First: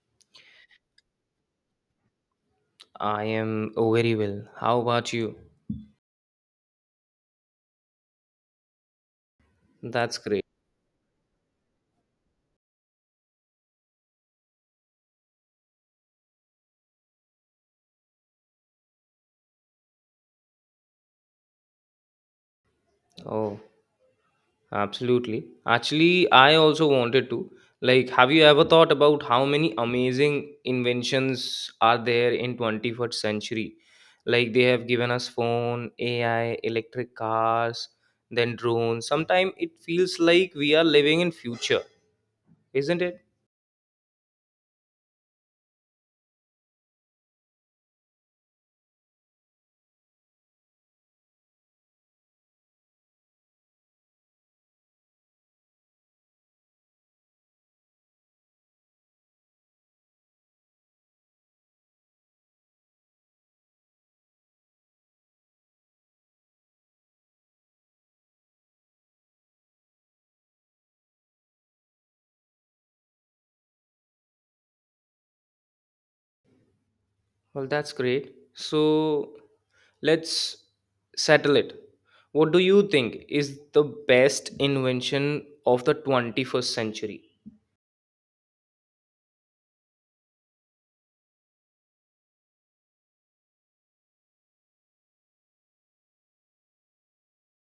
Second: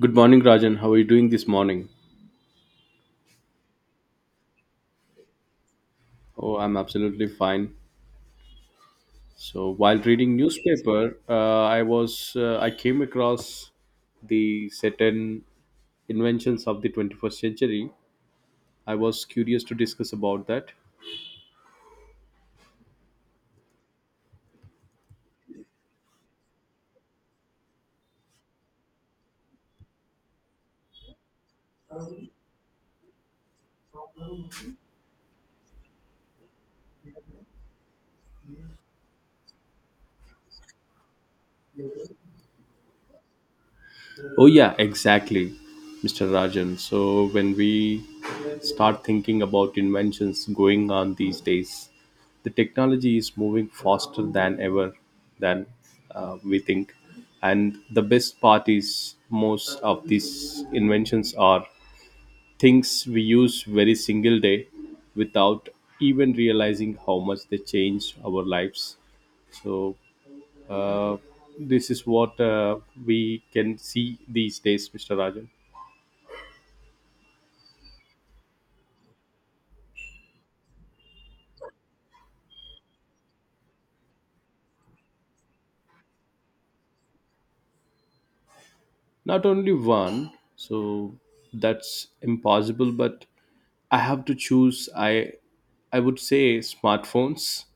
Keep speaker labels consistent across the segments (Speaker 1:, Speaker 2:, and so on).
Speaker 1: Good morning, Rajan. How are you doing this morning?
Speaker 2: I am very well. How about you?
Speaker 1: Oh, I'm absolutely fine. So while
Speaker 2: That's
Speaker 1: reading
Speaker 2: great.
Speaker 1: newspaper, I came across the certain inventions of the 21st century. I was curious to discuss about that.
Speaker 2: Oh, absolutely. Actually, I also wanted to. Like, have you ever thought about how many amazing inventions are there in 21st century? Like, they have given us phone, AI, electric cars, then drones. Sometimes it feels like we are living in future, isn't it?
Speaker 1: Oh, yeah, exactly, Mr. Rajan. So, when we start thinking about inventions going on these days, the technology is moving faster than ever than we think. And the best part is most of these inventions are things we use very single day without even realizing how much they change our lives. So, uh, this is what We can see these days, Mr. Rajan.
Speaker 2: Well, that's great. So let's settle it. What do you think is the best invention of the 21st century?
Speaker 1: Not only one, so that's impossible, but I have to choose. I would say smartphones,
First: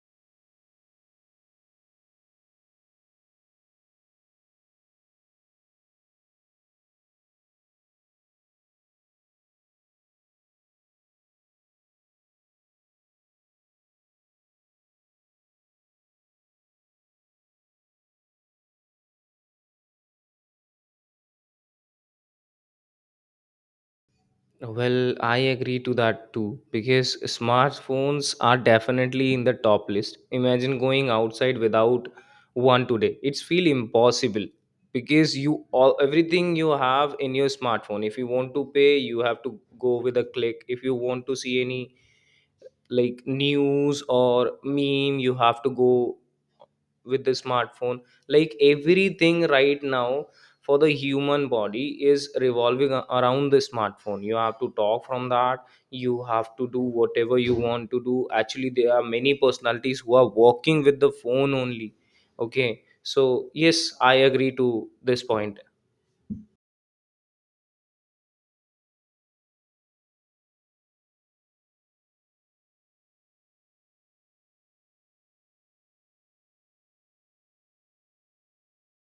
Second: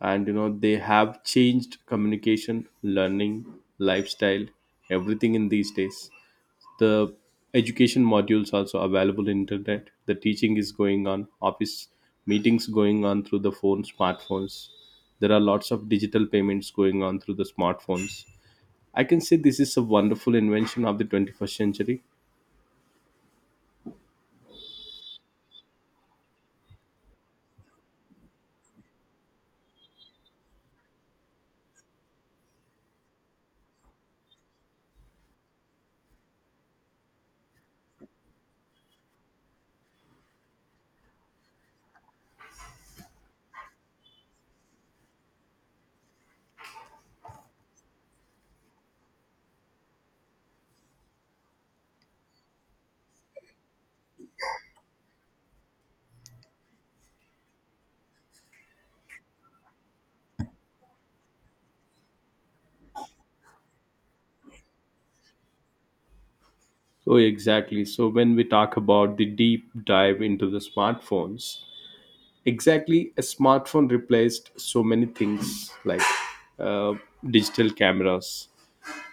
Speaker 1: and you know they have changed communication, learning, lifestyle, everything in these days. The education modules also available in internet, the teaching is going on, office meetings going on through the phone, smartphones. There are lots of digital payments going on through the smartphones. I can say this is a wonderful invention of the 21st century.
Speaker 2: Well, I agree to that too because smartphones are definitely in the top list. Imagine going outside without one today. It's feel impossible because you all everything you have in your smartphone. If you want to pay, you have to go with a click. If you want to see any like news or meme, you have to go with the smartphone. Like, everything right now for the human body is revolving around the smartphone. You have to talk from that, you have to do whatever you want to do. Actually, there are many personalities who are working with the phone only. Okay, so yes, I agree to this point.
Speaker 1: Oh, exactly. So when we talk about the deep dive into the smartphones, exactly a smartphone replaced so many things, like uh, digital cameras,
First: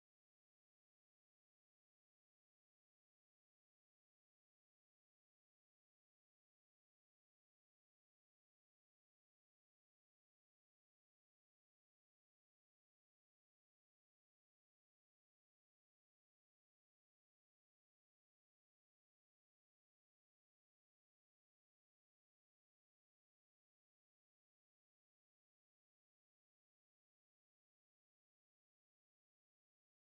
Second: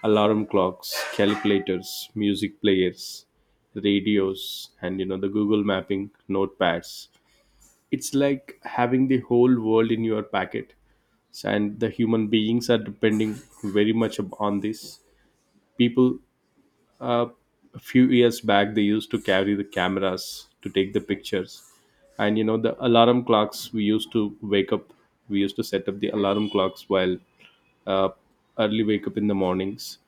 Speaker 1: alarm clocks, calculators, music players, radios, and you know the Google mapping, notepads. It's like having the whole world in your packet, and the human beings are depending very much up on this. People uh, a few years back they used to carry the cameras to take the pictures, and you know the alarm clocks, we used to wake up, we used to set up the alarm clocks while uh, early wake up in the mornings.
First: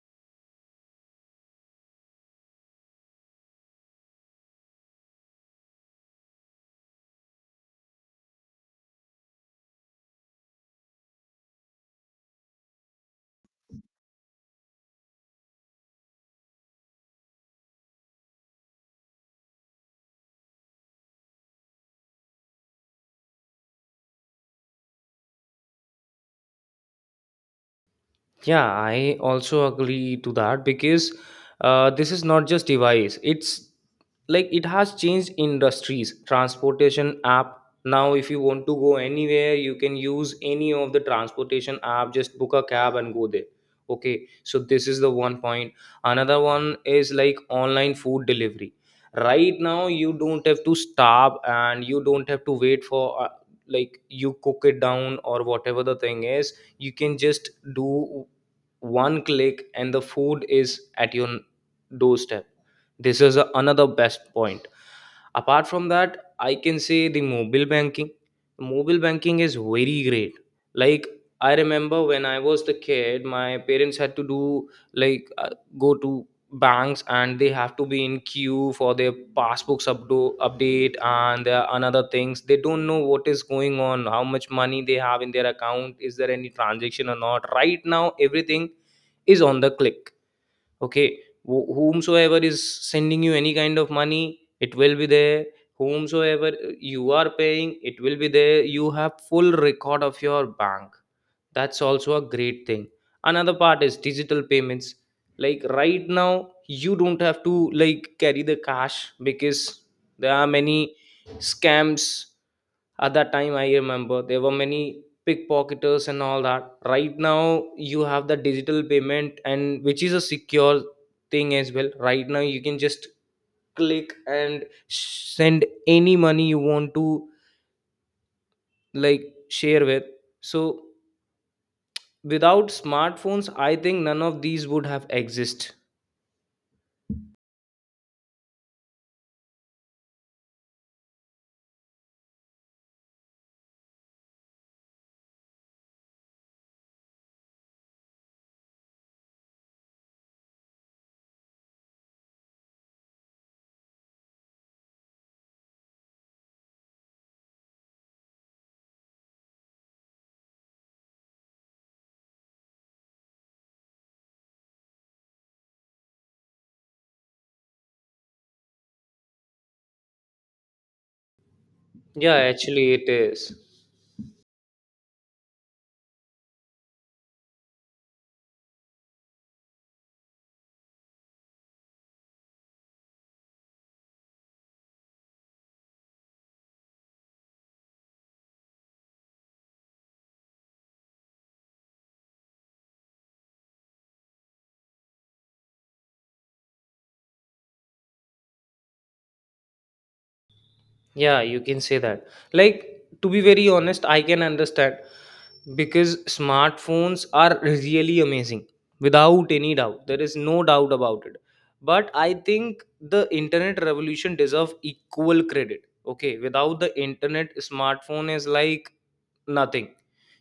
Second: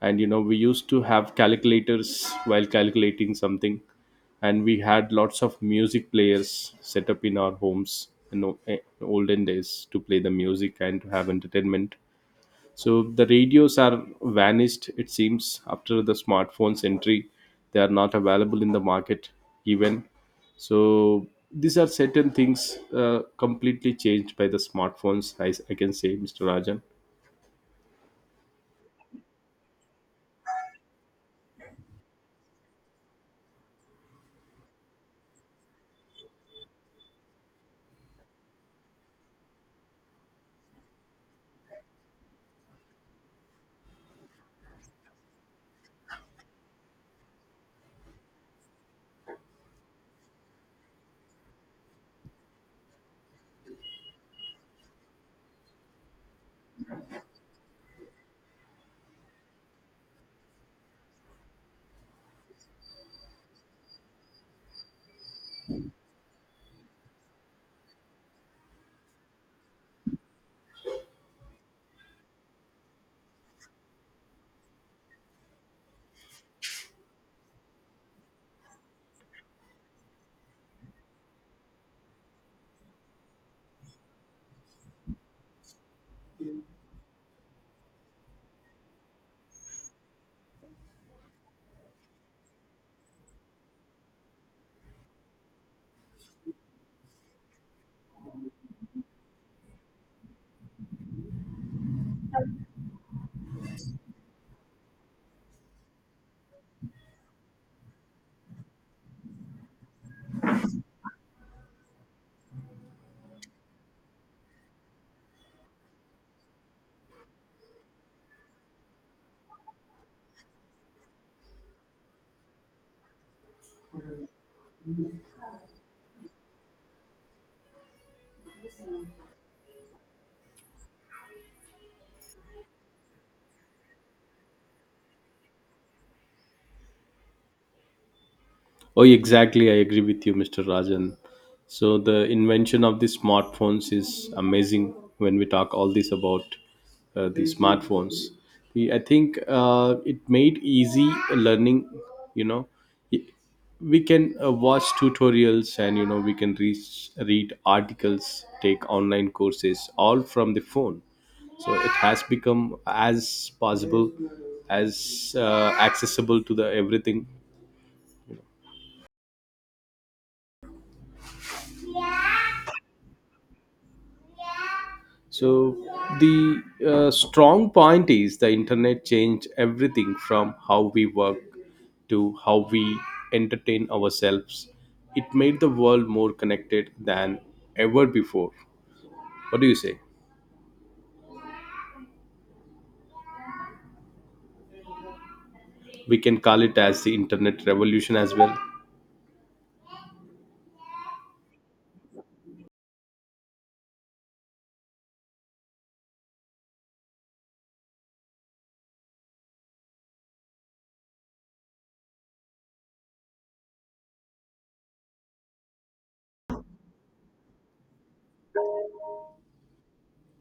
Speaker 1: And you know, we used to have calculators while calculating something, and we had lots of music players set up in our homes in the olden days to play the music and to have entertainment. So the radios are vanished, it seems, after the smartphone's entry. They are not available in the market even. So these are certain things completely changed by the smartphones, I can say, Mr. Rajan.
Speaker 2: Yeah, I also agree to that because this is not just device. It's like it has changed industries. Transportation app now, if you want to go anywhere, you can use any of the transportation app. Just book a cab and go there. Okay, so this is the one point. Another one is like online food delivery. Right now, you don't have to starve and you don't have to wait for like you cook it down or whatever the thing is. You can just do one click and the food is at your doorstep. This is another best point. Apart from that, I can say the mobile banking. Mobile banking is very great. Like, I remember when I was the kid, my parents had to do, like, go to banks and they have to be in queue for their passbooks update. And there are another things, they don't know what is going on, how much money they have in their account, is there any transaction or not. Right now, everything is on the click. Okay. Whomsoever is sending you any kind of money, it will be there. Whomsoever you are paying, it will be there. You have full record of your bank. That's also a great thing. Another part is digital payments. Like, right now you don't have to, like, carry the cash, because there are many scams. At that time, I remember there were many pickpocketers and all that. Right now you have the digital payment, and which is a secure thing as well. Right now you can just click and send any money you want to, like, share with. So without smartphones, I think none of these would have exist.
Speaker 1: Oh, exactly. I agree with you, Mr. Rajan. So the invention of the smartphones is amazing. When we talk all this about the smartphones, I think it made easy learning, you know. We can watch tutorials, and you know we can reach, read articles, take online courses all from the phone. So it has become as possible as accessible to the everything.
Speaker 2: Yeah, actually it is.
Speaker 1: So the strong point is, the internet changed everything from how we work to how we entertain ourselves. It made the world more connected than ever before. What do you say? We can call it as the internet revolution as well.
Speaker 2: Yeah, you can say that. Like, to be very honest, I can understand because smartphones are really amazing without any doubt. There is no doubt about it. But I think the internet revolution deserve equal credit. Okay, without the internet, smartphone is like nothing.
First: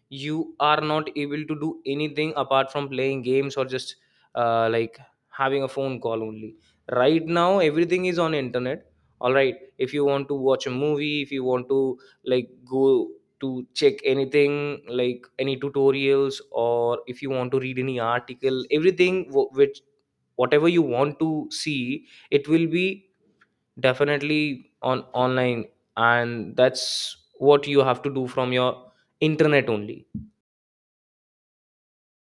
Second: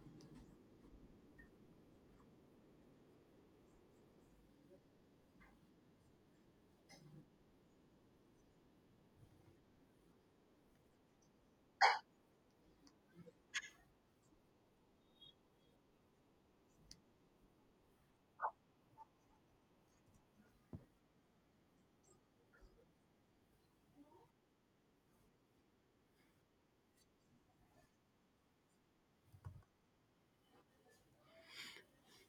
Speaker 2: You are not able to do anything apart from playing games or just like having a phone call only. Right now everything is on internet. All right, if you want to watch a movie, if you want to, like, go to check anything like any tutorials, or if you want to read any article, everything, wh- which whatever you want to see, it will be definitely on online, and that's what you have to do from your internet only.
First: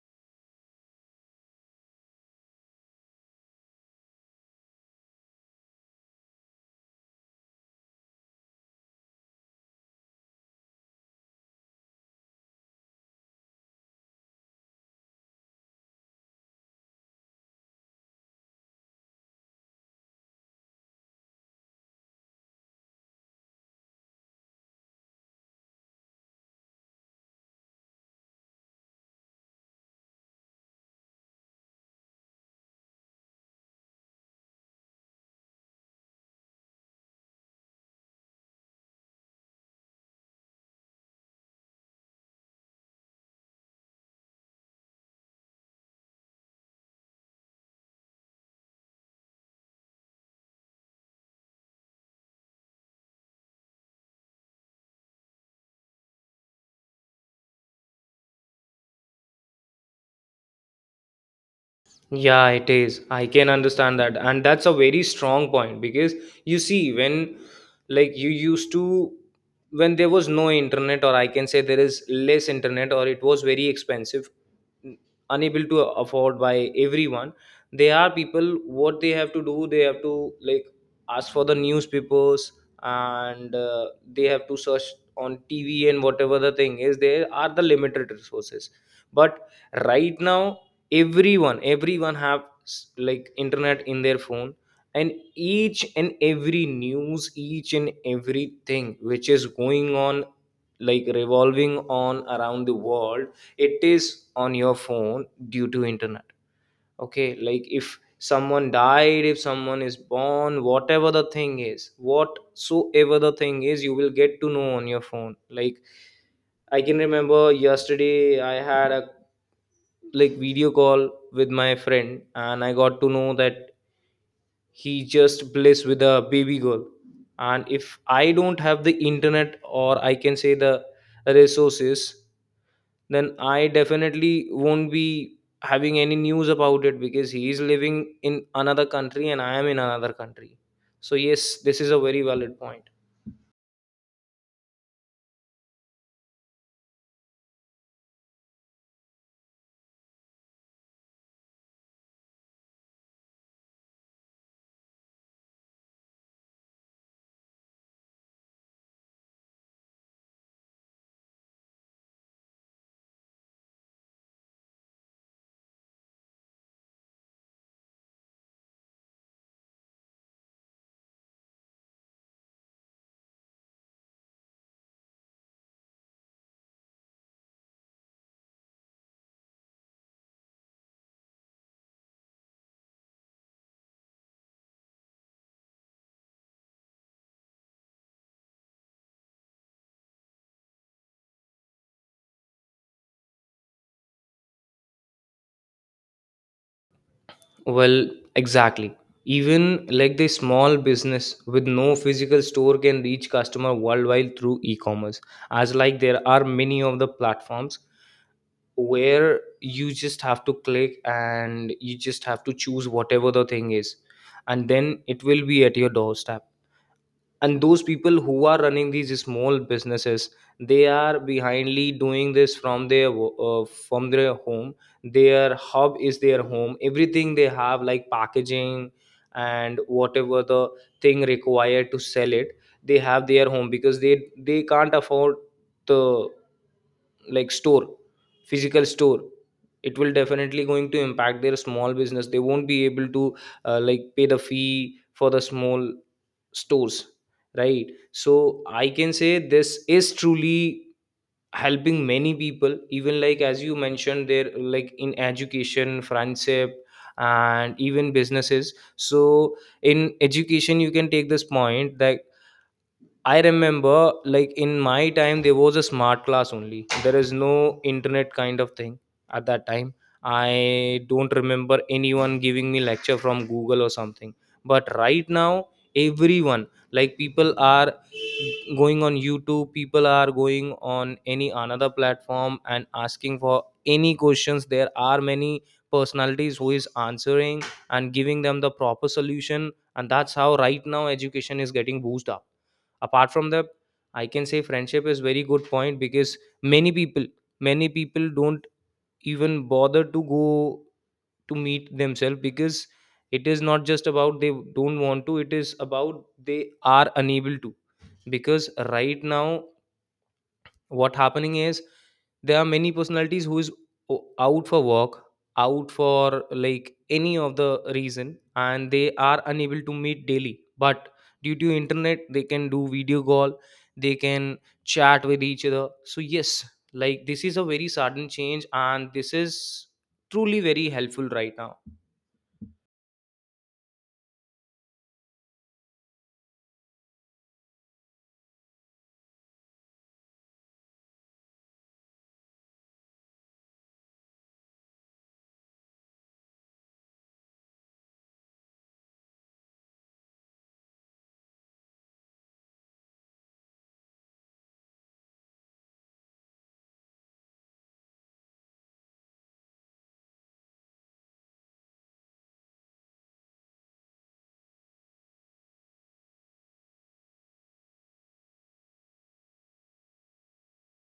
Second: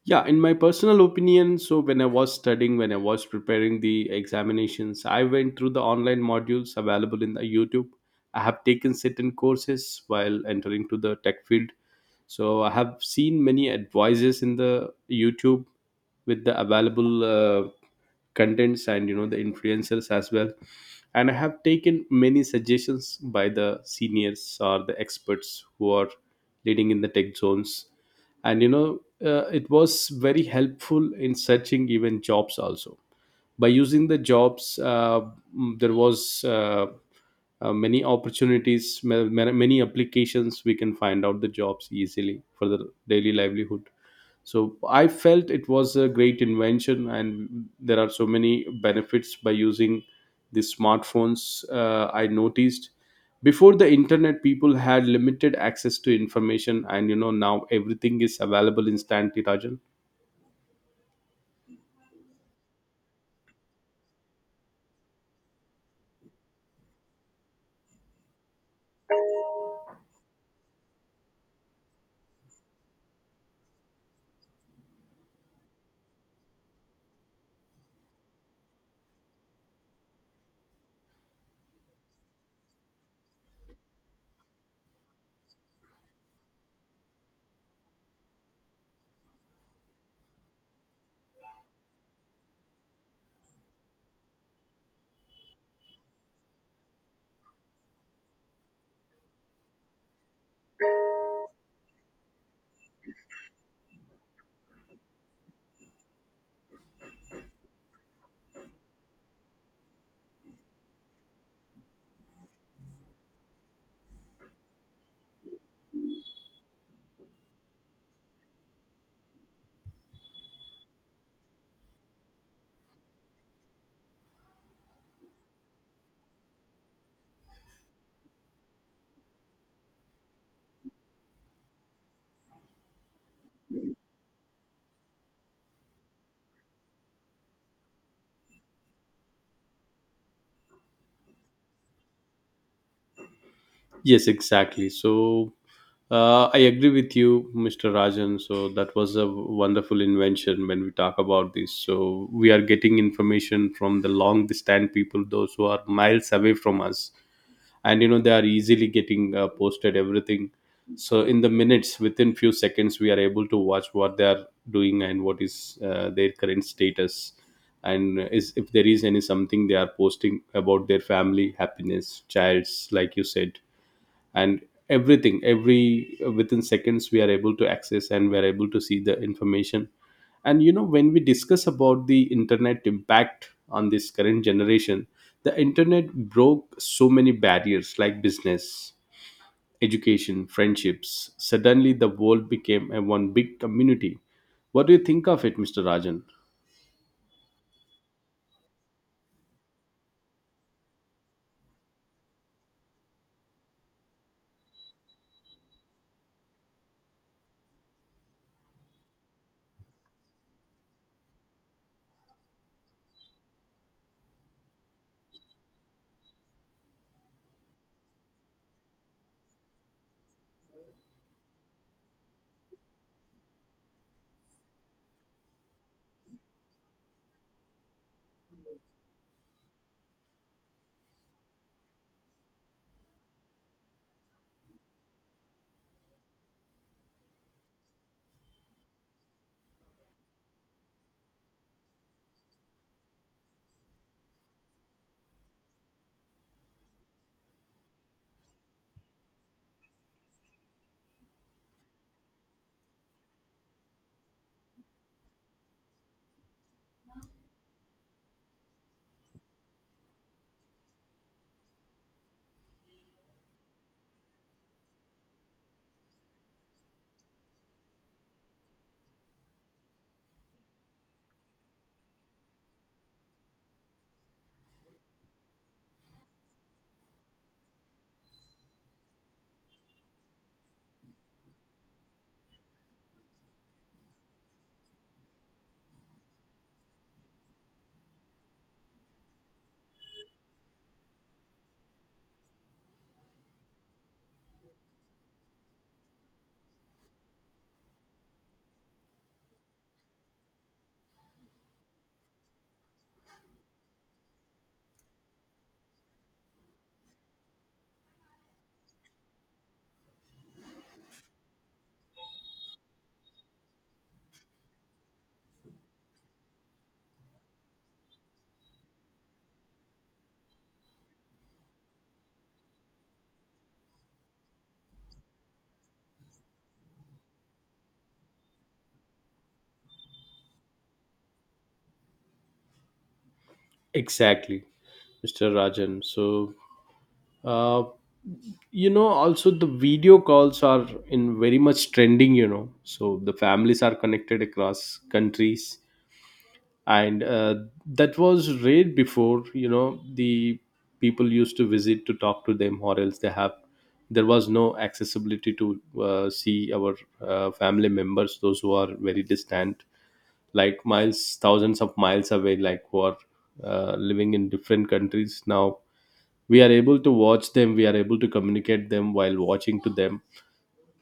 Speaker 1: Yeah, in my personal opinion, so when I was studying, when I was preparing the examinations, I went through the online modules available in the YouTube. I have taken certain courses while entering to the tech field. So I have seen many advices in the YouTube with the available contents, and you know the influencers as well. And I have taken many suggestions by the seniors or the experts who are leading in the tech zones. And you know, it was very helpful in searching even jobs also, by using the jobs mm, there was many opportunities, many applications. We can find out the jobs easily for the daily livelihood. So I felt it was a great invention, and there are so many benefits by using the smartphones. I noticed, before the internet people had limited access to information, and you know now everything is available instantly, Rajan.
Speaker 2: Yeah, it is. I can understand that. And that's a very strong point because, you see, when, like, you used to, when there was no internet, or I can say there is less internet, or it was very expensive, n- unable to afford by everyone, there are people, what they have to do, they have to, like, ask for the newspapers and, they have to search on TV and whatever the thing is, there are the limited resources. But right now, everyone have like internet in their phone, and each and every news, each and everything which is going on, like, revolving on around the world, it is on your phone due to internet. Okay, like if someone died, if someone is born, whatever the thing is, whatsoever the thing is, you will get to know on your phone. Like, I can remember yesterday I had a, like, video call with my friend and I got to know that he just blessed with a baby girl. And if I don't have the internet, or I can say the resources, then I definitely won't be having any news about it, because he is living in another country and I am in another country. So yes, this is a very valid point.
Speaker 1: Yes, exactly. So I agree with you, Mr. Rajan. So that was a wonderful invention. When we talk about this, so we are getting information from the long distant people, those who are miles away from us. And you know, they are easily getting posted everything. So in the minutes, within few seconds, we are able to watch what they are doing and what is their current status. And is if there is any something they are posting about their family happiness, childs, like you said. And everything, every within seconds we are able to access, and we are able to see the information. And you know, when we discuss about the internet impact on this current generation, the internet broke so many barriers, like business, education, friendships. Suddenly the world became a one big community. What do you think of it, Mr. Rajan?
Speaker 2: Well, exactly. Even like the small business with no physical store can reach customer worldwide through e-commerce. As like there are many of the platforms where you just have to click and you just have to choose whatever the thing is, and then it will be at your doorstep. And those people who are running these small businesses, they are behindly doing this from their from their home. Their hub is their home. Everything they have, like packaging and whatever the thing required to sell it, they have their home, because they can't afford the, like, store, physical store. It will definitely going to impact their small business. They won't be able to, like, pay the fee for the small stores, right? So I can say this is truly helping many people, even like, as you mentioned there, like in education, friendship and even businesses. So in education, you can take this point that I remember, like in my time, there was a smart class only. There is no internet kind of thing at that time. I don't remember anyone giving me lecture from Google or something. But right now, everyone, like, people are going on YouTube, people are going on any another platform and asking for any questions. There are many personalities who is answering and giving them the proper solution, and that's how right now education is getting boosted up. Apart from that, I can say friendship is very good point, because many people many people don't even bother to go to meet themselves, because it is not just about they don't want to, it is about they are unable to. Because right now what happening is, there are many personalities who is out for work, out for, like, any of the reason, and they are unable to meet daily. But due to internet, they can do video call, they can chat with each other. So yes, like, this is a very sudden change, and this is truly very helpful right now.
Speaker 1: Exactly, Mr. Rajan. So uh, you know, also the video calls are in very much trending, you know. So the families are connected across countries. And that was rare before, you know. The people used to visit to talk to them, or else they have, there was no accessibility to see our family members, those who are very distant, like miles, thousands of miles away, like who are living in different countries. Now we are able to watch them, we are able to communicate them while watching to them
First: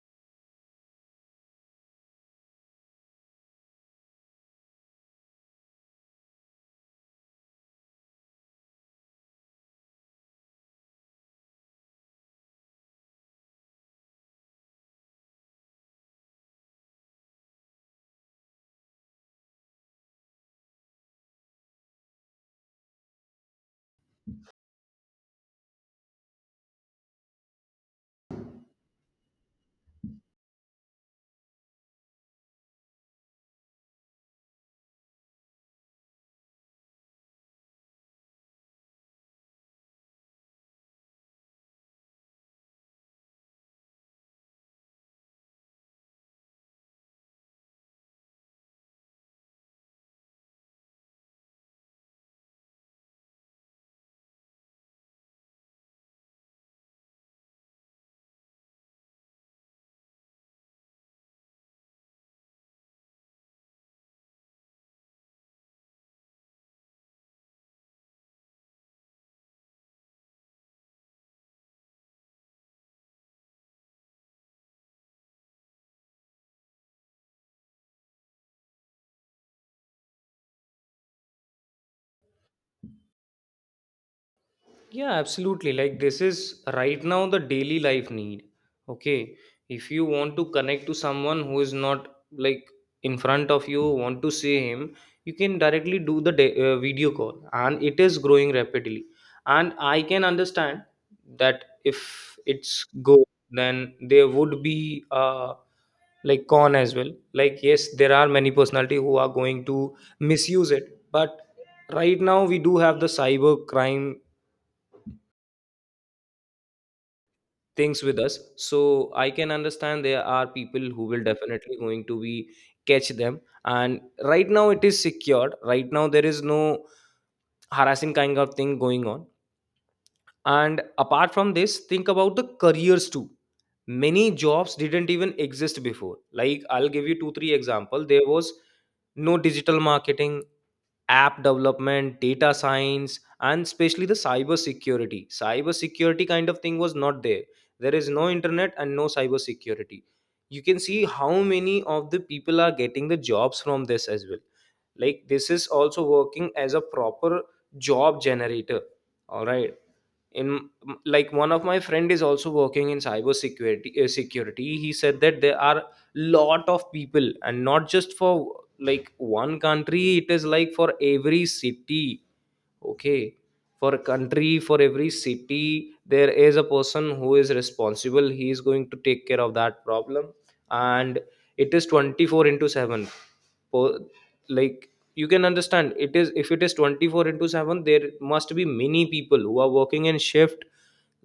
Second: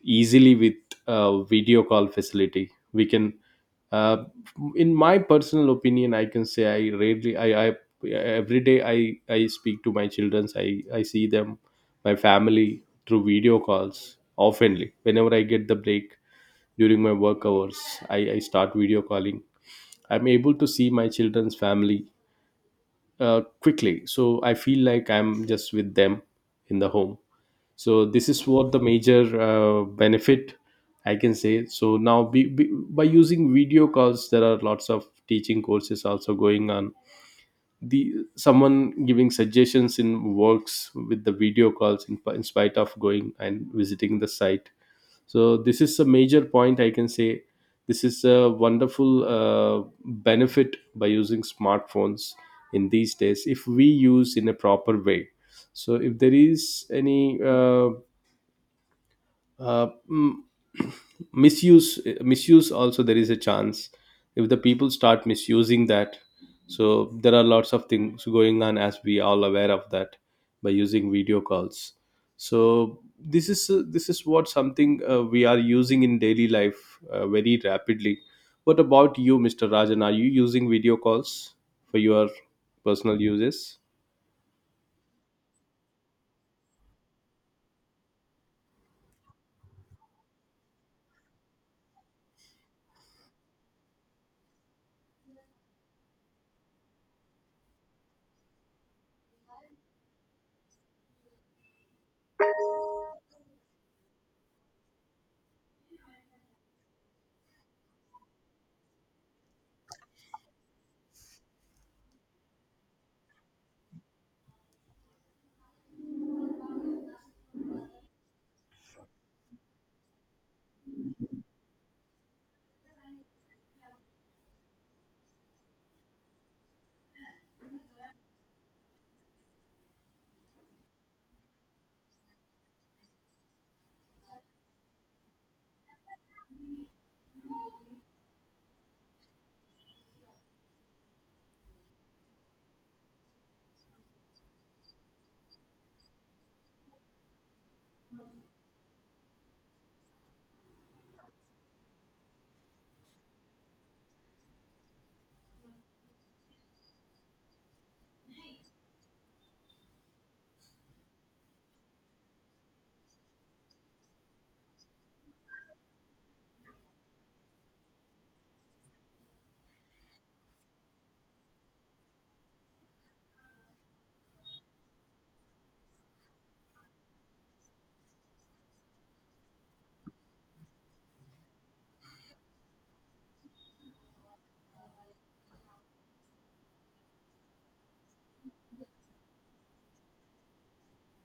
Speaker 1: easily with video call facility. We can uh, in my personal opinion, I can say, I every day I speak to my children, I see them, my family, through video calls oftenly, whenever I get the break during my work hours. I start video calling. I'm able to see my children's family quickly, so I feel like I'm just with them in the home. So this is what the major benefit, I can say. So now by using video calls, there are lots of teaching courses also going on. The someone giving suggestions in works with the video calls, in spite of going and visiting the site. So this is a major point, I can say. This is a wonderful benefit by using smartphones in these days, if we use in a proper way. So if there is any uh, mm, misuse also, there is a chance if the people start misusing that. So there are lots of things going on, as we all aware of that, by using video calls. So this is what something we are using in daily life very rapidly. What about you, Mr. Rajan? Are you using video calls for your personal uses?
Speaker 2: Yeah, absolutely. Like, this is right now the daily life need. Okay. If you want to connect to someone who is not, like, in front of you, want to see him, you can directly do the video call, and it is growing rapidly. And I can understand that if it's go, then there would be like con as well. Like, yes, there are many personality who are going to misuse it. But right now we do have the cyber crime things with us. So I can understand there are people who will definitely going to be catch them. And right now it is secured, right now there is no harassing kind of thing going on. And apart from this, think about the careers too. Many jobs didn't even exist before. Like, I'll give you two three example. There was no digital marketing, app development, data science, and especially the Cyber security kind of thing was not there. There is no internet and no cyber security. You can see how many of the people are getting the jobs from this as well. Like, this is also working as a proper job generator. All right. In, like, one of my friend is also working in cyber security. He said that there are lot of people, and not just for, like, one country, it is like for every city. Okay. For a country, for every city, there is a person who is responsible. He is going to take care of that problem. And it is 24 into 7. Po- Like, you can understand, it is, if it is 24 into 7, there must be many people who are working in shift.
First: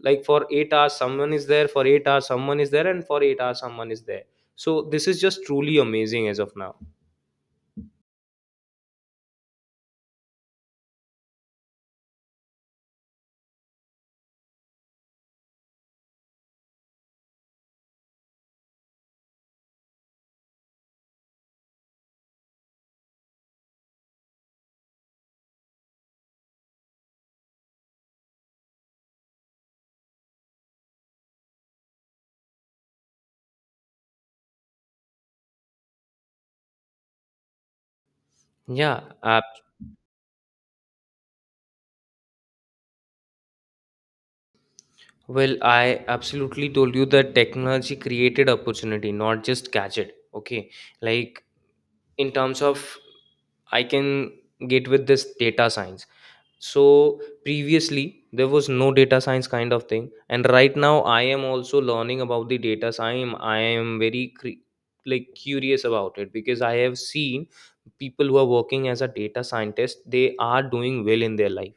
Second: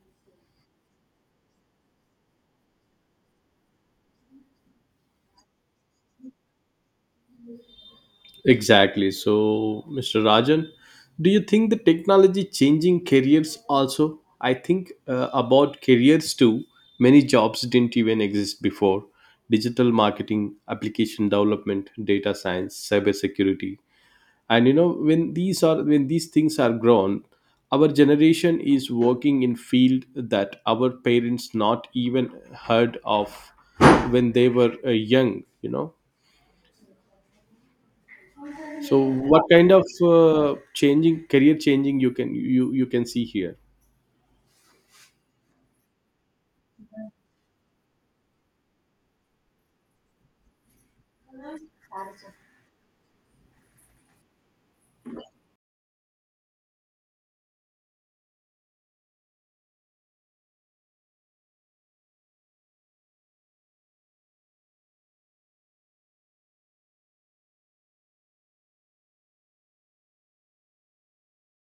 Speaker 2: Like, for 8 hours, someone is there, for 8 hours, someone is there, and for 8 hours, someone is there. So this is just truly amazing as of now.
Speaker 1: Exactly. So, Mr. Rajan, do you think the technology changing careers also? I think about careers too. Many jobs didn't even exist before. Digital marketing, application development, data science, cybersecurity. And you know, when these things are grown, our generation is working in field that our parents not even heard of when they were young, you know. So
Speaker 2: Yeah,
Speaker 1: what kind of changing you can see here?
Speaker 2: well, I absolutely told you that technology created opportunity, not just gadget. Okay. Like, in terms of, I can get with this data science. So previously there was no data science kind of thing, and right now I am also learning about the data science. I am very curious about it because I have seen people who are working as a data scientist. They are doing well in their life,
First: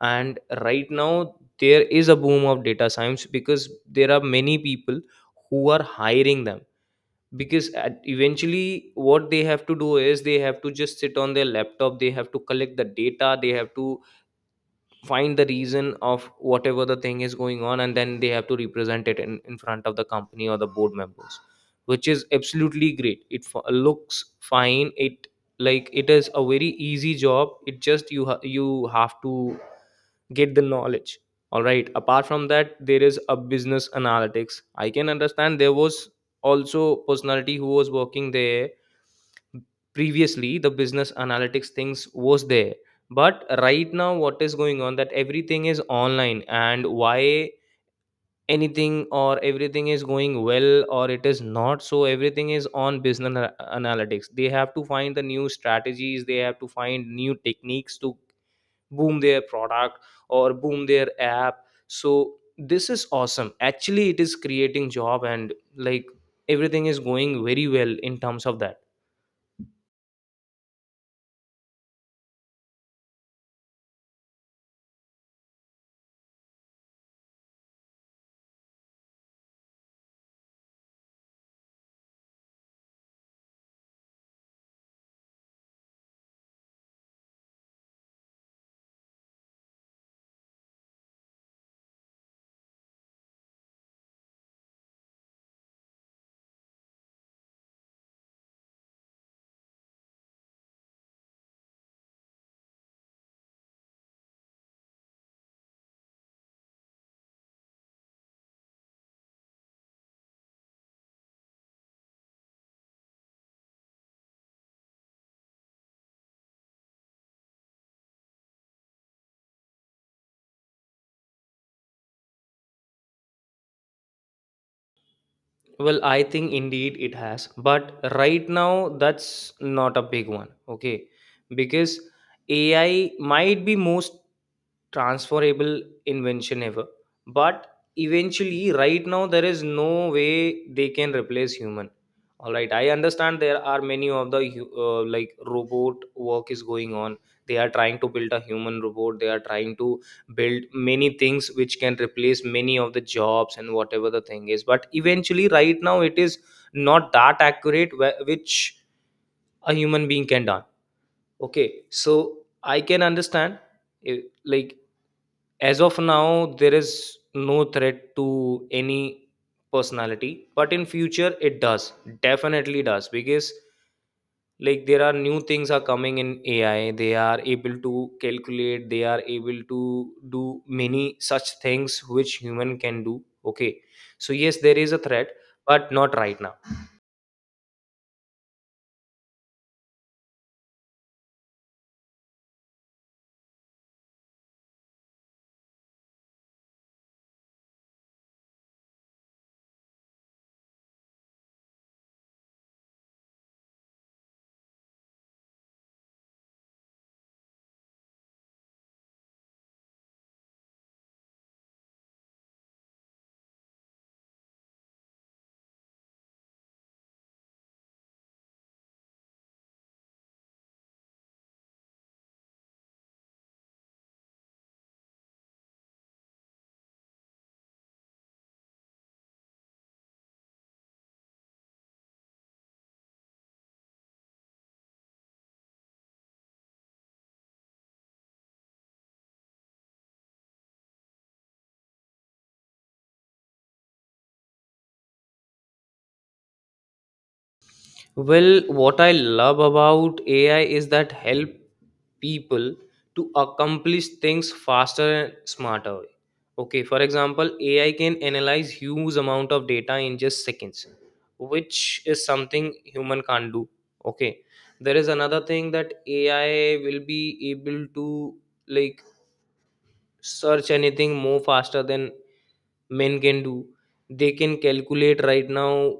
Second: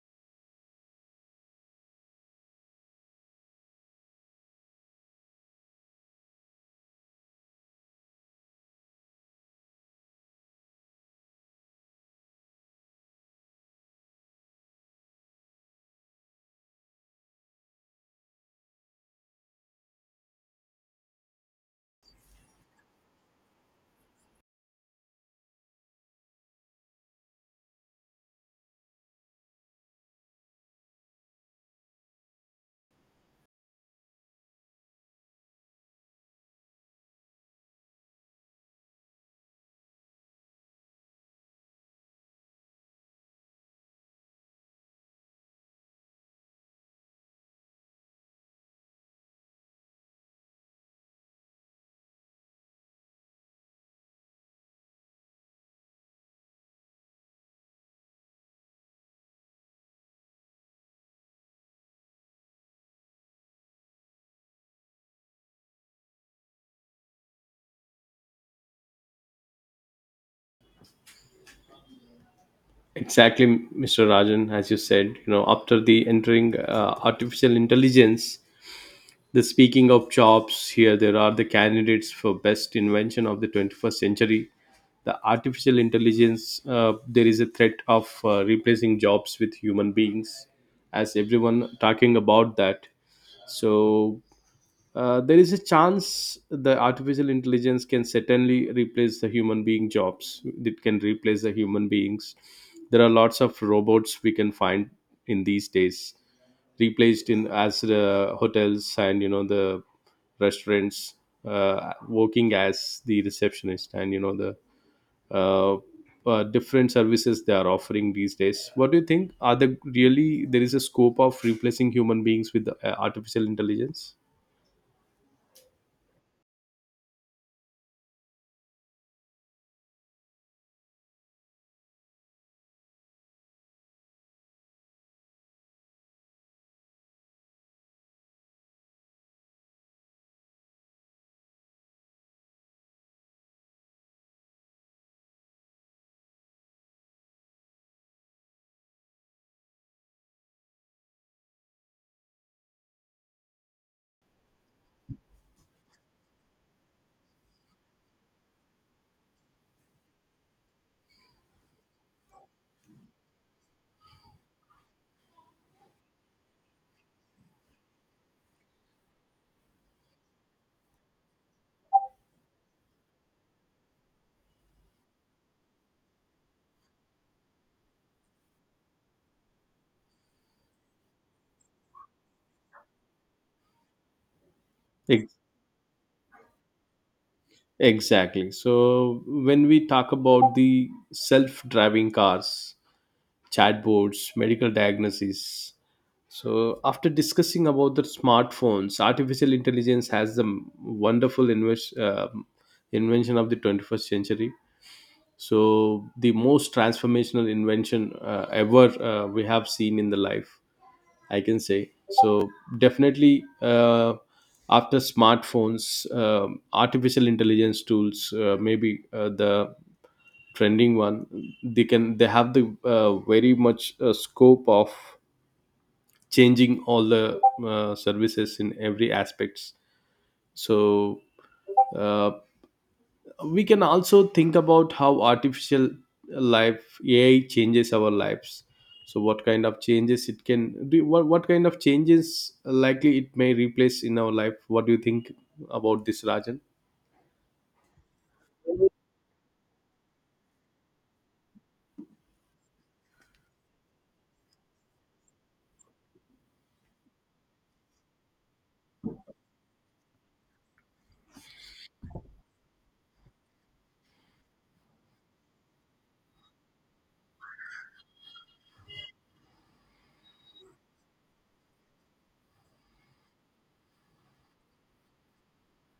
Speaker 2: and right now there is a boom of data science because there are many people who are hiring them because eventually what they have to do is they have to just sit on their laptop. They have to collect the data, they have to find the reason of whatever the thing is going on, and then they have to represent it in front of the company or the board members, which is absolutely great. It looks fine. It, like, it is a very easy job. It just you you have to get the knowledge. All right, apart from that, there is a business analytics. I can understand there was also personality who was working there. Previously the business analytics things was there, but right now what is going on, that everything is online, and why anything or everything is going well or it is not. So everything is on business analytics. They have to find the new strategies, they have to find new techniques to boom their product or boom their app. So this is awesome. Actually, it is creating job, and, like, everything is going very well in terms of that.
Speaker 1: Exactly, Mr. Rajan, as you said, you know, after the entering artificial intelligence, the speaking of jobs here, there are the candidates for best invention of the 21st century. The artificial intelligence, there is a threat of replacing jobs with human beings, as everyone talking about that. So there is a chance the artificial intelligence can certainly replace the human being jobs. It can replace the human beings. There are lots of robots we can find in these days, replaced in as the hotels, and you know the restaurants, working as the receptionist, and you know the uh, different services they are offering these days. What do you think? Are there really there is a scope of replacing human beings with artificial intelligence?
Speaker 2: Well, I think indeed it has, but right now that's not a big one, okay? Because AI might be most transferable invention ever, but eventually right now there is no way they can replace human. All right, I understand there are many of the like, robot work is going on. They are trying to build a human robot, they are trying to build many things which can replace many of the jobs and whatever the thing is, but eventually right now it is not that accurate, which a human being can done. Okay, so I can understand, eh, like, as of now, there is no threat to any personality, but in future it does. Definitely does because, like, there are new things are coming in AI. They are able to calculate, they are able to do many such things which human can do. Okay. So yes, there is a threat,
Speaker 1: Like,
Speaker 2: but not right now.
Speaker 1: exactly. So when we talk about the self-driving cars, chatbots, medical diagnoses, so after discussing about the smartphones, artificial intelligence has the wonderful invention of the 21st century. So the most transformational invention ever we have seen in the life, I can say. So definitely, after smartphones, artificial intelligence tools, maybe the trending one, they have the very much scope of changing all the services in every aspects. So. Uh, we can also think about how artificial life AI changes our lives. So what kind of changes it can do, what kind of changes likely it may replace in our life? What do you think about this, Rajan?
Speaker 2: Well, what I love about AI is that help people to accomplish things faster and smarter way. Okay, for example, AI can analyze huge amount of data in just seconds, which is something human can't do. Okay, there is another thing that AI will be able to, like, search anything more faster than men can do. They can calculate right now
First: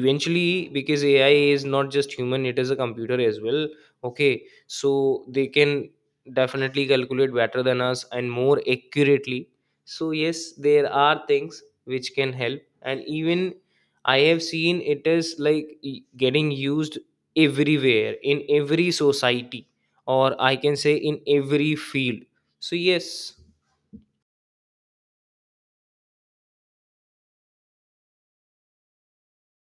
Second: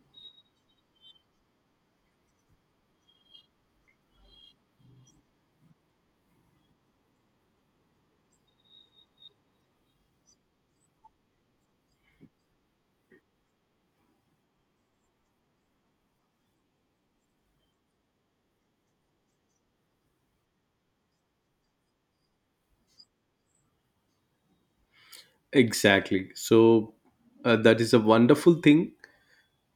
Speaker 2: eventually, because AI is not just human, it is a computer as well. Okay, so they can definitely calculate better than us and more accurately. So yes, there are things which can help, and even I have seen it is like getting used everywhere in every society, or I can say in every field. So yes.
Speaker 1: Exactly. So that is a wonderful thing.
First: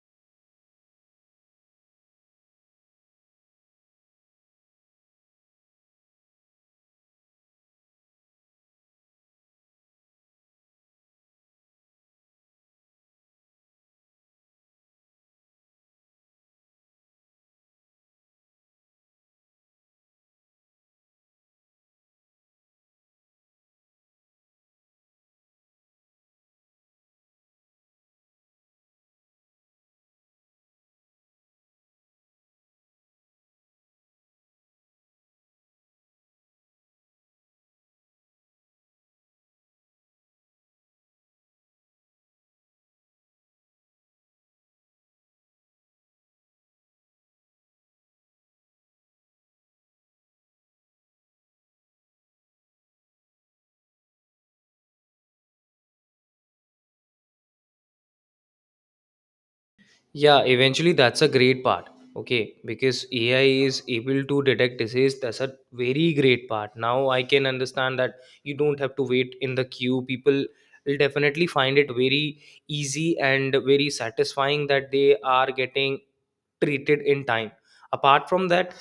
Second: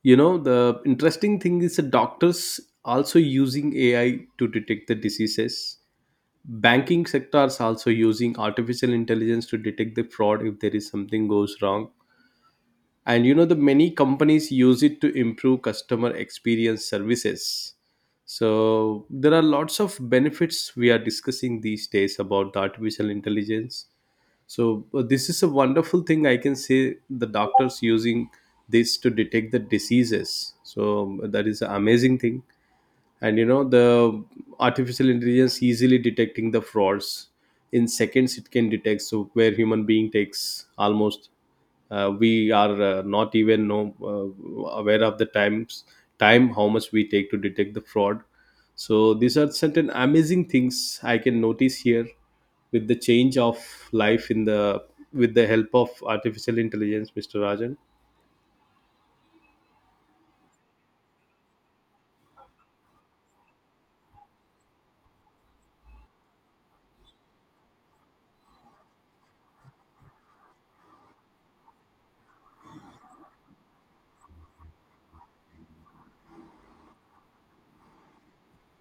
Speaker 1: You know, the interesting thing is the doctors also using AI to detect the diseases. Banking sectors also using artificial intelligence to detect the fraud if there is something goes wrong. And you know, the many companies use it to improve customer experience services. So there are lots of benefits we are discussing these days about the artificial intelligence. So this is a wonderful thing. I can say the doctors using this to detect the diseases, so that is an amazing thing. And you know the artificial intelligence easily detecting the frauds in seconds it can detect. So where human being takes almost, we are not even know, aware of the time how much we take to detect the fraud. So these are certain amazing things I can notice here with the change of life in the, with the help of artificial intelligence, Mr. Rajan.
Speaker 2: Yeah, eventually that's a great part. Okay, because AI is able to detect disease, that's a very great part. Now I can understand that you don't have to wait in the queue. People will definitely find it very easy and very satisfying that they are getting treated in time. Apart from that,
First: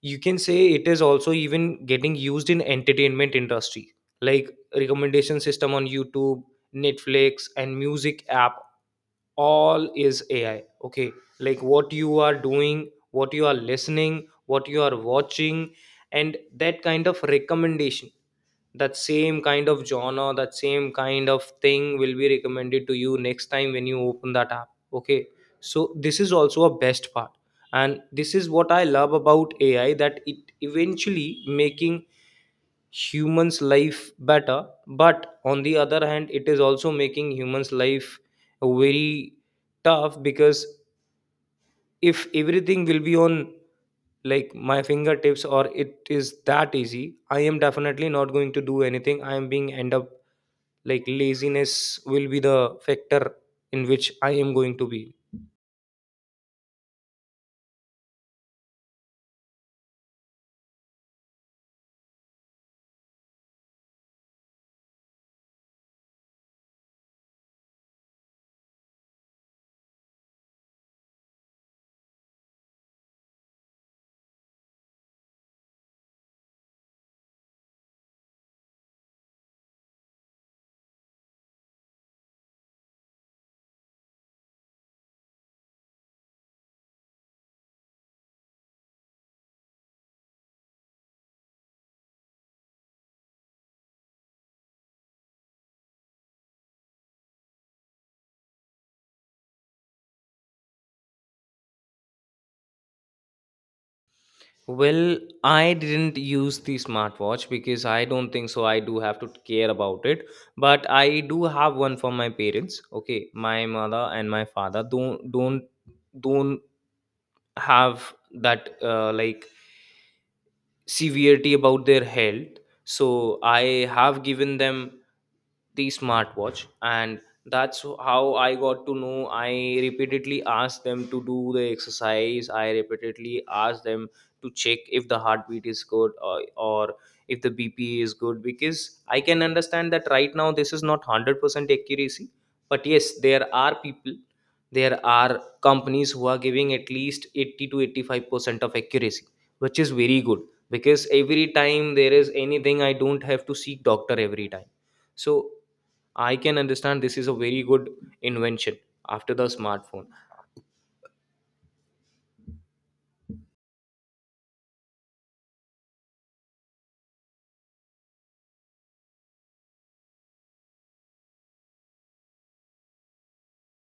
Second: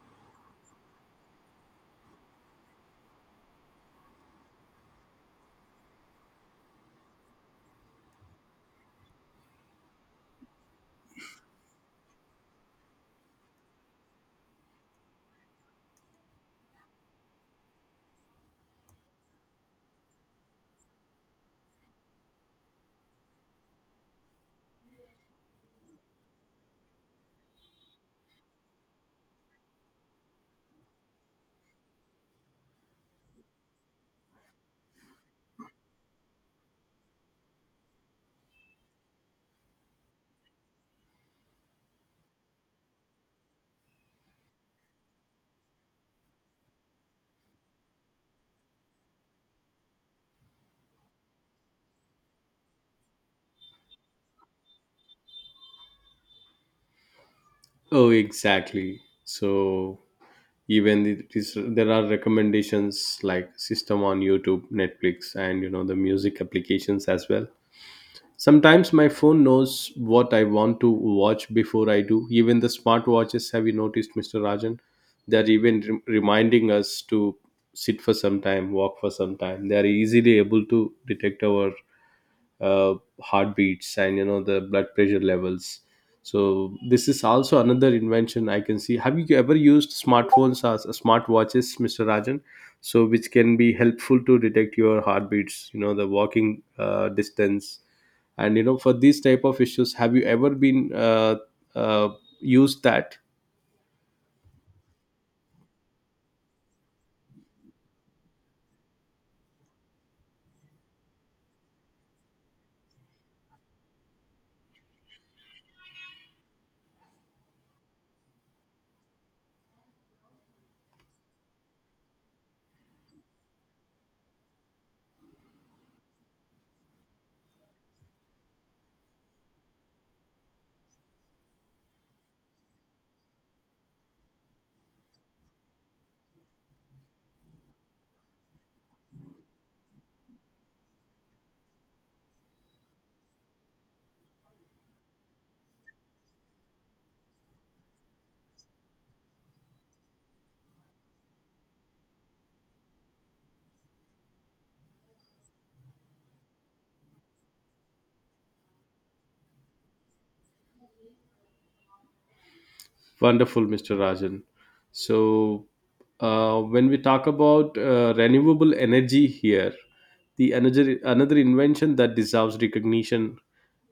Speaker 2: you can say it is also even getting used in entertainment industry, like recommendation system on YouTube, Netflix and music app. All is AI, okay? Like, what you are doing, what you are listening, what you are watching, and that kind of recommendation, that same kind of genre, that same kind of thing will be recommended to you next time when you open that app. Okay, so this is also a best part, and this is what I love about AI, that it eventually making humans life better, but on the other hand it is also making humans life very tough, because if everything will be on, like, my fingertips, or it is that easy, I am definitely not going to do anything. I am being end up, like, laziness will be the factor in which I am going to be.
Speaker 1: Oh, exactly. So even there are recommendations like system on YouTube, Netflix and you know the music applications as well. Sometimes my phone knows what I want to watch before I do. Even the smartwatches, have you noticed, Mr. Rajan? They're even reminding us to sit for some time, walk for some time. They are easily able to detect our uh, heartbeats and you know the blood pressure levels. So this is also another invention I can see. Have you ever used smartphones as smartwatches, Mr. Rajan? So which can be helpful to detect your heartbeats, you know, the walking distance and you know, for these type of issues, have you ever been uh, used that?
Speaker 2: Well, I didn't use the smartwatch because I don't think so. I do have to care about it, but I do have one for my parents. Okay, my mother and my father don't have that like, severity about their health. So I have given them the smartwatch, and that's how I got to know. I repeatedly asked them to do the exercise, I repeatedly asked them to check if the heartbeat is good, or if the BP is good, because I can understand that right now this is not 100% accuracy, but yes, there are people, there are companies who are giving at least 80 to 85% of accuracy, which is very good, because every time there is anything, I don't have to seek doctor every time. So I can understand this is a very good invention after the smartphone.
Speaker 1: Wonderful, Mr. Rajan. So, when we talk about renewable energy here, the another invention that deserves recognition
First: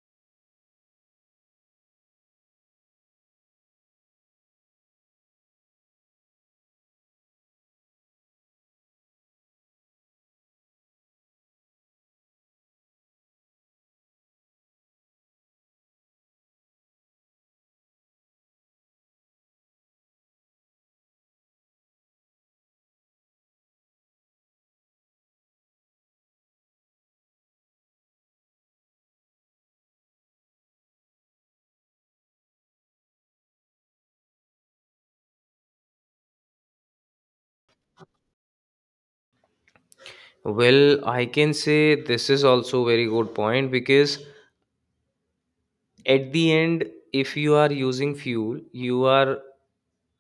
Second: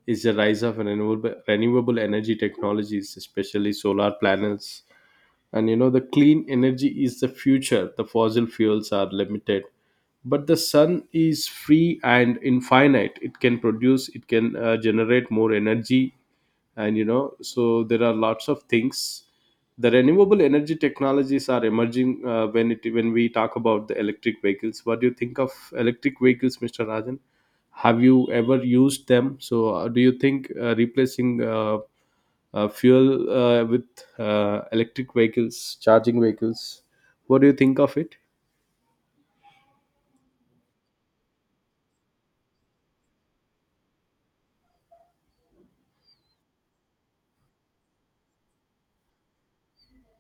Speaker 1: is the rise of renewable energy technologies, especially solar panels. And you know, the clean energy is the future. The fossil fuels are limited, but the sun is free and infinite. It can produce, it can generate more energy. And you know, so there are lots of things. The renewable energy technologies are emerging. When it when we talk about the electric vehicles, what do you think of electric vehicles, Mr. Rajan? Have you ever used them? So do you think replacing fuel with electric vehicles, charging vehicles? What do you think of it?
Speaker 2: Well, I can say this is also very good point, because at the end, if you are using fuel, you are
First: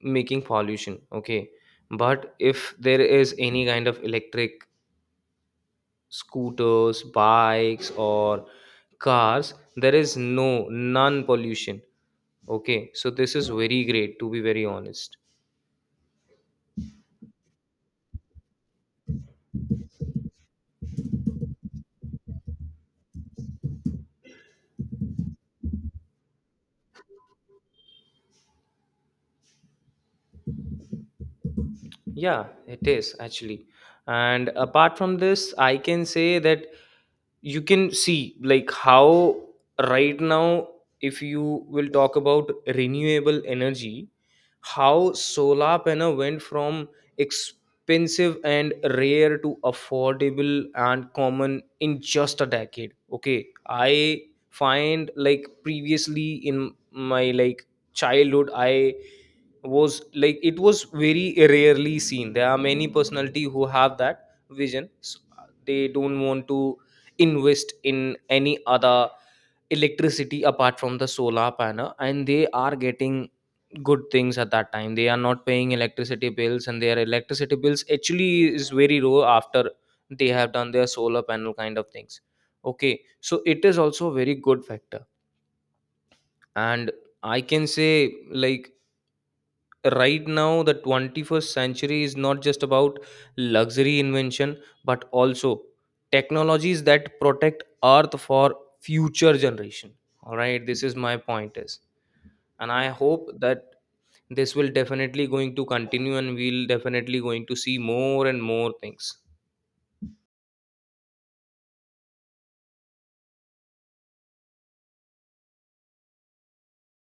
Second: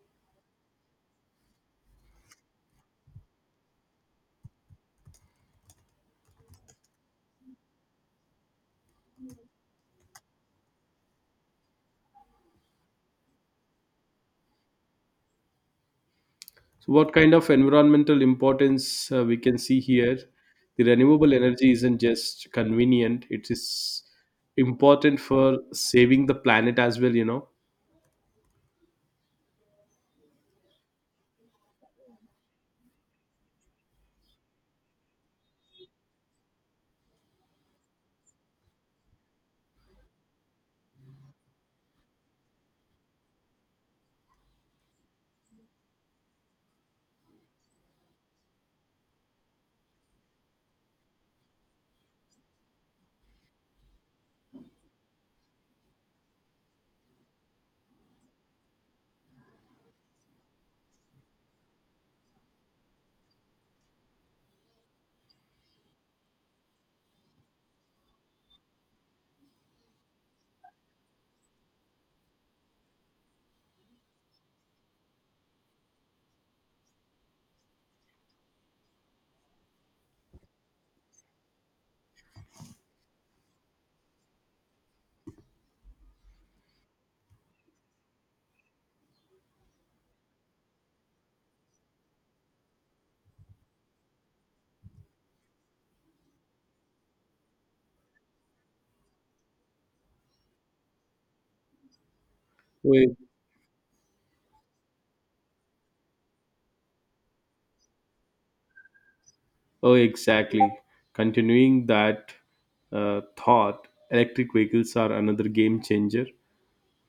Speaker 2: making pollution. Okay. But if there is any kind of electric scooters, bikes, or cars, there is no non pollution. Okay. So this is very great, to be very honest.
Speaker 1: So what kind of environmental importance we can see here? The renewable energy isn't just convenient; it is important for saving the planet as well, you know.
Speaker 2: Yeah, it is, actually. And apart from this, I can say that you can see, like, how right now, if you will talk about renewable energy, how solar panel went from expensive and rare to affordable and common in just a decade. Okay, I find, like, previously in my, like, childhood, I was, like, it was very rarely seen. There are many personality who have that vision, so they don't want to invest in any other electricity apart from the solar panel, and they are getting good things at that time. They are not paying electricity bills, and their electricity bills actually is very low after they have done their solar panel kind of things. Okay, so it is also a very good factor. And I can say, like, right now the 21st century is not just about luxury invention, but also technologies that protect earth for future generation. All right, this is my point is, and I
Speaker 1: Oh,
Speaker 2: hope that this will definitely going to continue, and we'll definitely going to see more and more things.
Speaker 1: oh, exactly. Continuing that thought, electric vehicles are another game changer,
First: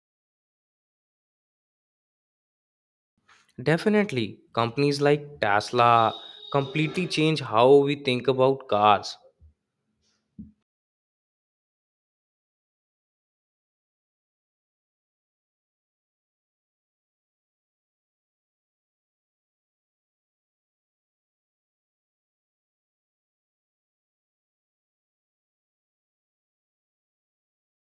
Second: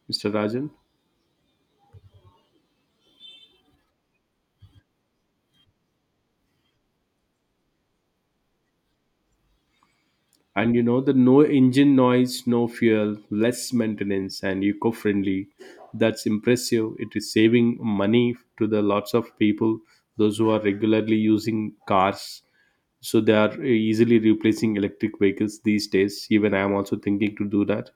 Speaker 1: Mr. Rajan.
Speaker 2: Definitely companies like Tesla completely change how we think about cars.
Speaker 1: And you know, the no engine noise, no fuel, less maintenance and eco-friendly, that's impressive. It is saving money to the lots of people, those who are regularly using cars. So they are easily replacing electric vehicles these days. Even I am also thinking to do that.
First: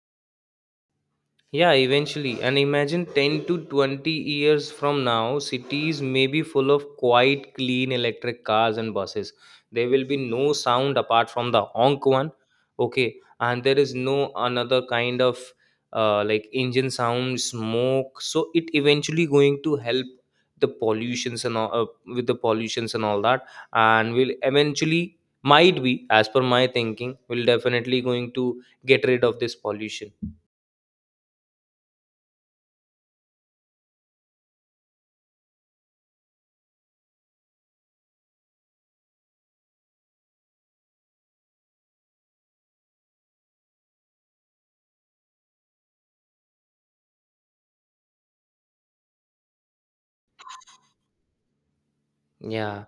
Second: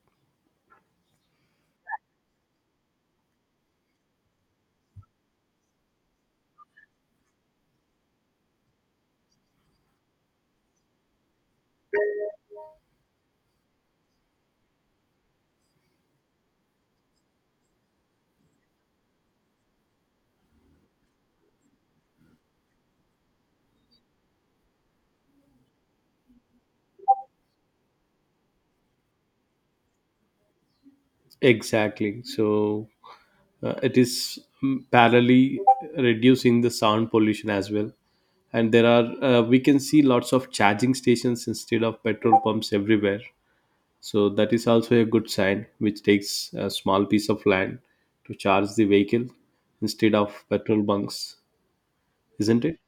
Speaker 2: Yeah, eventually. And imagine 10 to 20 years from now, cities may be full of quiet, clean electric cars and buses. There will be no sound apart from the honk one. Okay. And there is no another kind of like, engine sound, smoke. So it eventually going to help the pollutions and all, with the pollutions and all that. And will eventually, might be, as per my thinking, will definitely going to get rid of this pollution.
Speaker 1: Exactly. So it is, parallelly reducing the sound pollution as well. And there are, we can see lots of charging stations instead of petrol pumps everywhere. So that is also a good sign, which takes a small piece of land to charge the vehicle instead of petrol bunks, isn't it?
Speaker 2: Yeah.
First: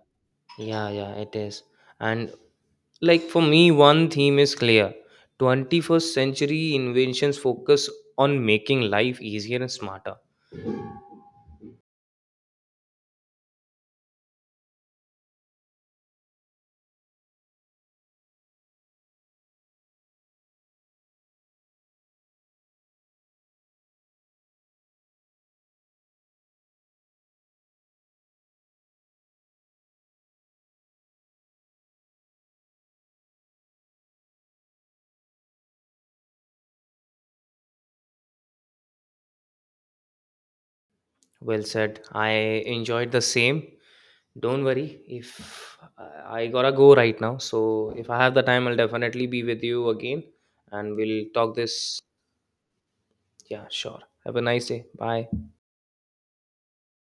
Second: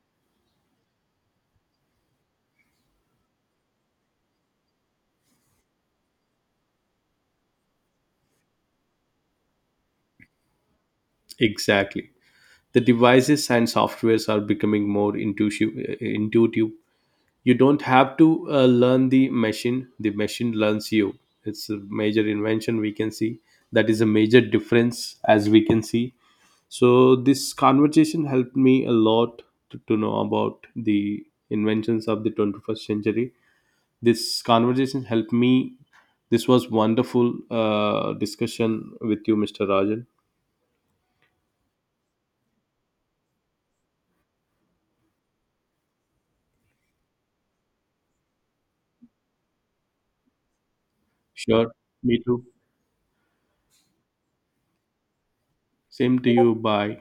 Speaker 2: Yeah, yeah, it is. And, like, for me, one theme is clear. 21st century inventions focus on making life easier and smarter.
Speaker 1: Exactly. The devices and softwares are becoming more intuitive. You don't have to learn the machine learns you. It's a major invention we can see. That is a major difference as we can see. So this conversation helped me a lot to know about the inventions of the 21st century. This conversation helped me. This was wonderful discussion with you, Mr. Rajan.
Speaker 2: Well said. I enjoyed the same. Don't worry. If I gotta go right now. So if I have the time, I'll definitely be with you again, and we'll talk
Speaker 1: Sure.
Speaker 2: this.
Speaker 1: Me too.
Speaker 2: Yeah, sure. Have a nice day. Bye.
Speaker 1: Same to you. Bye.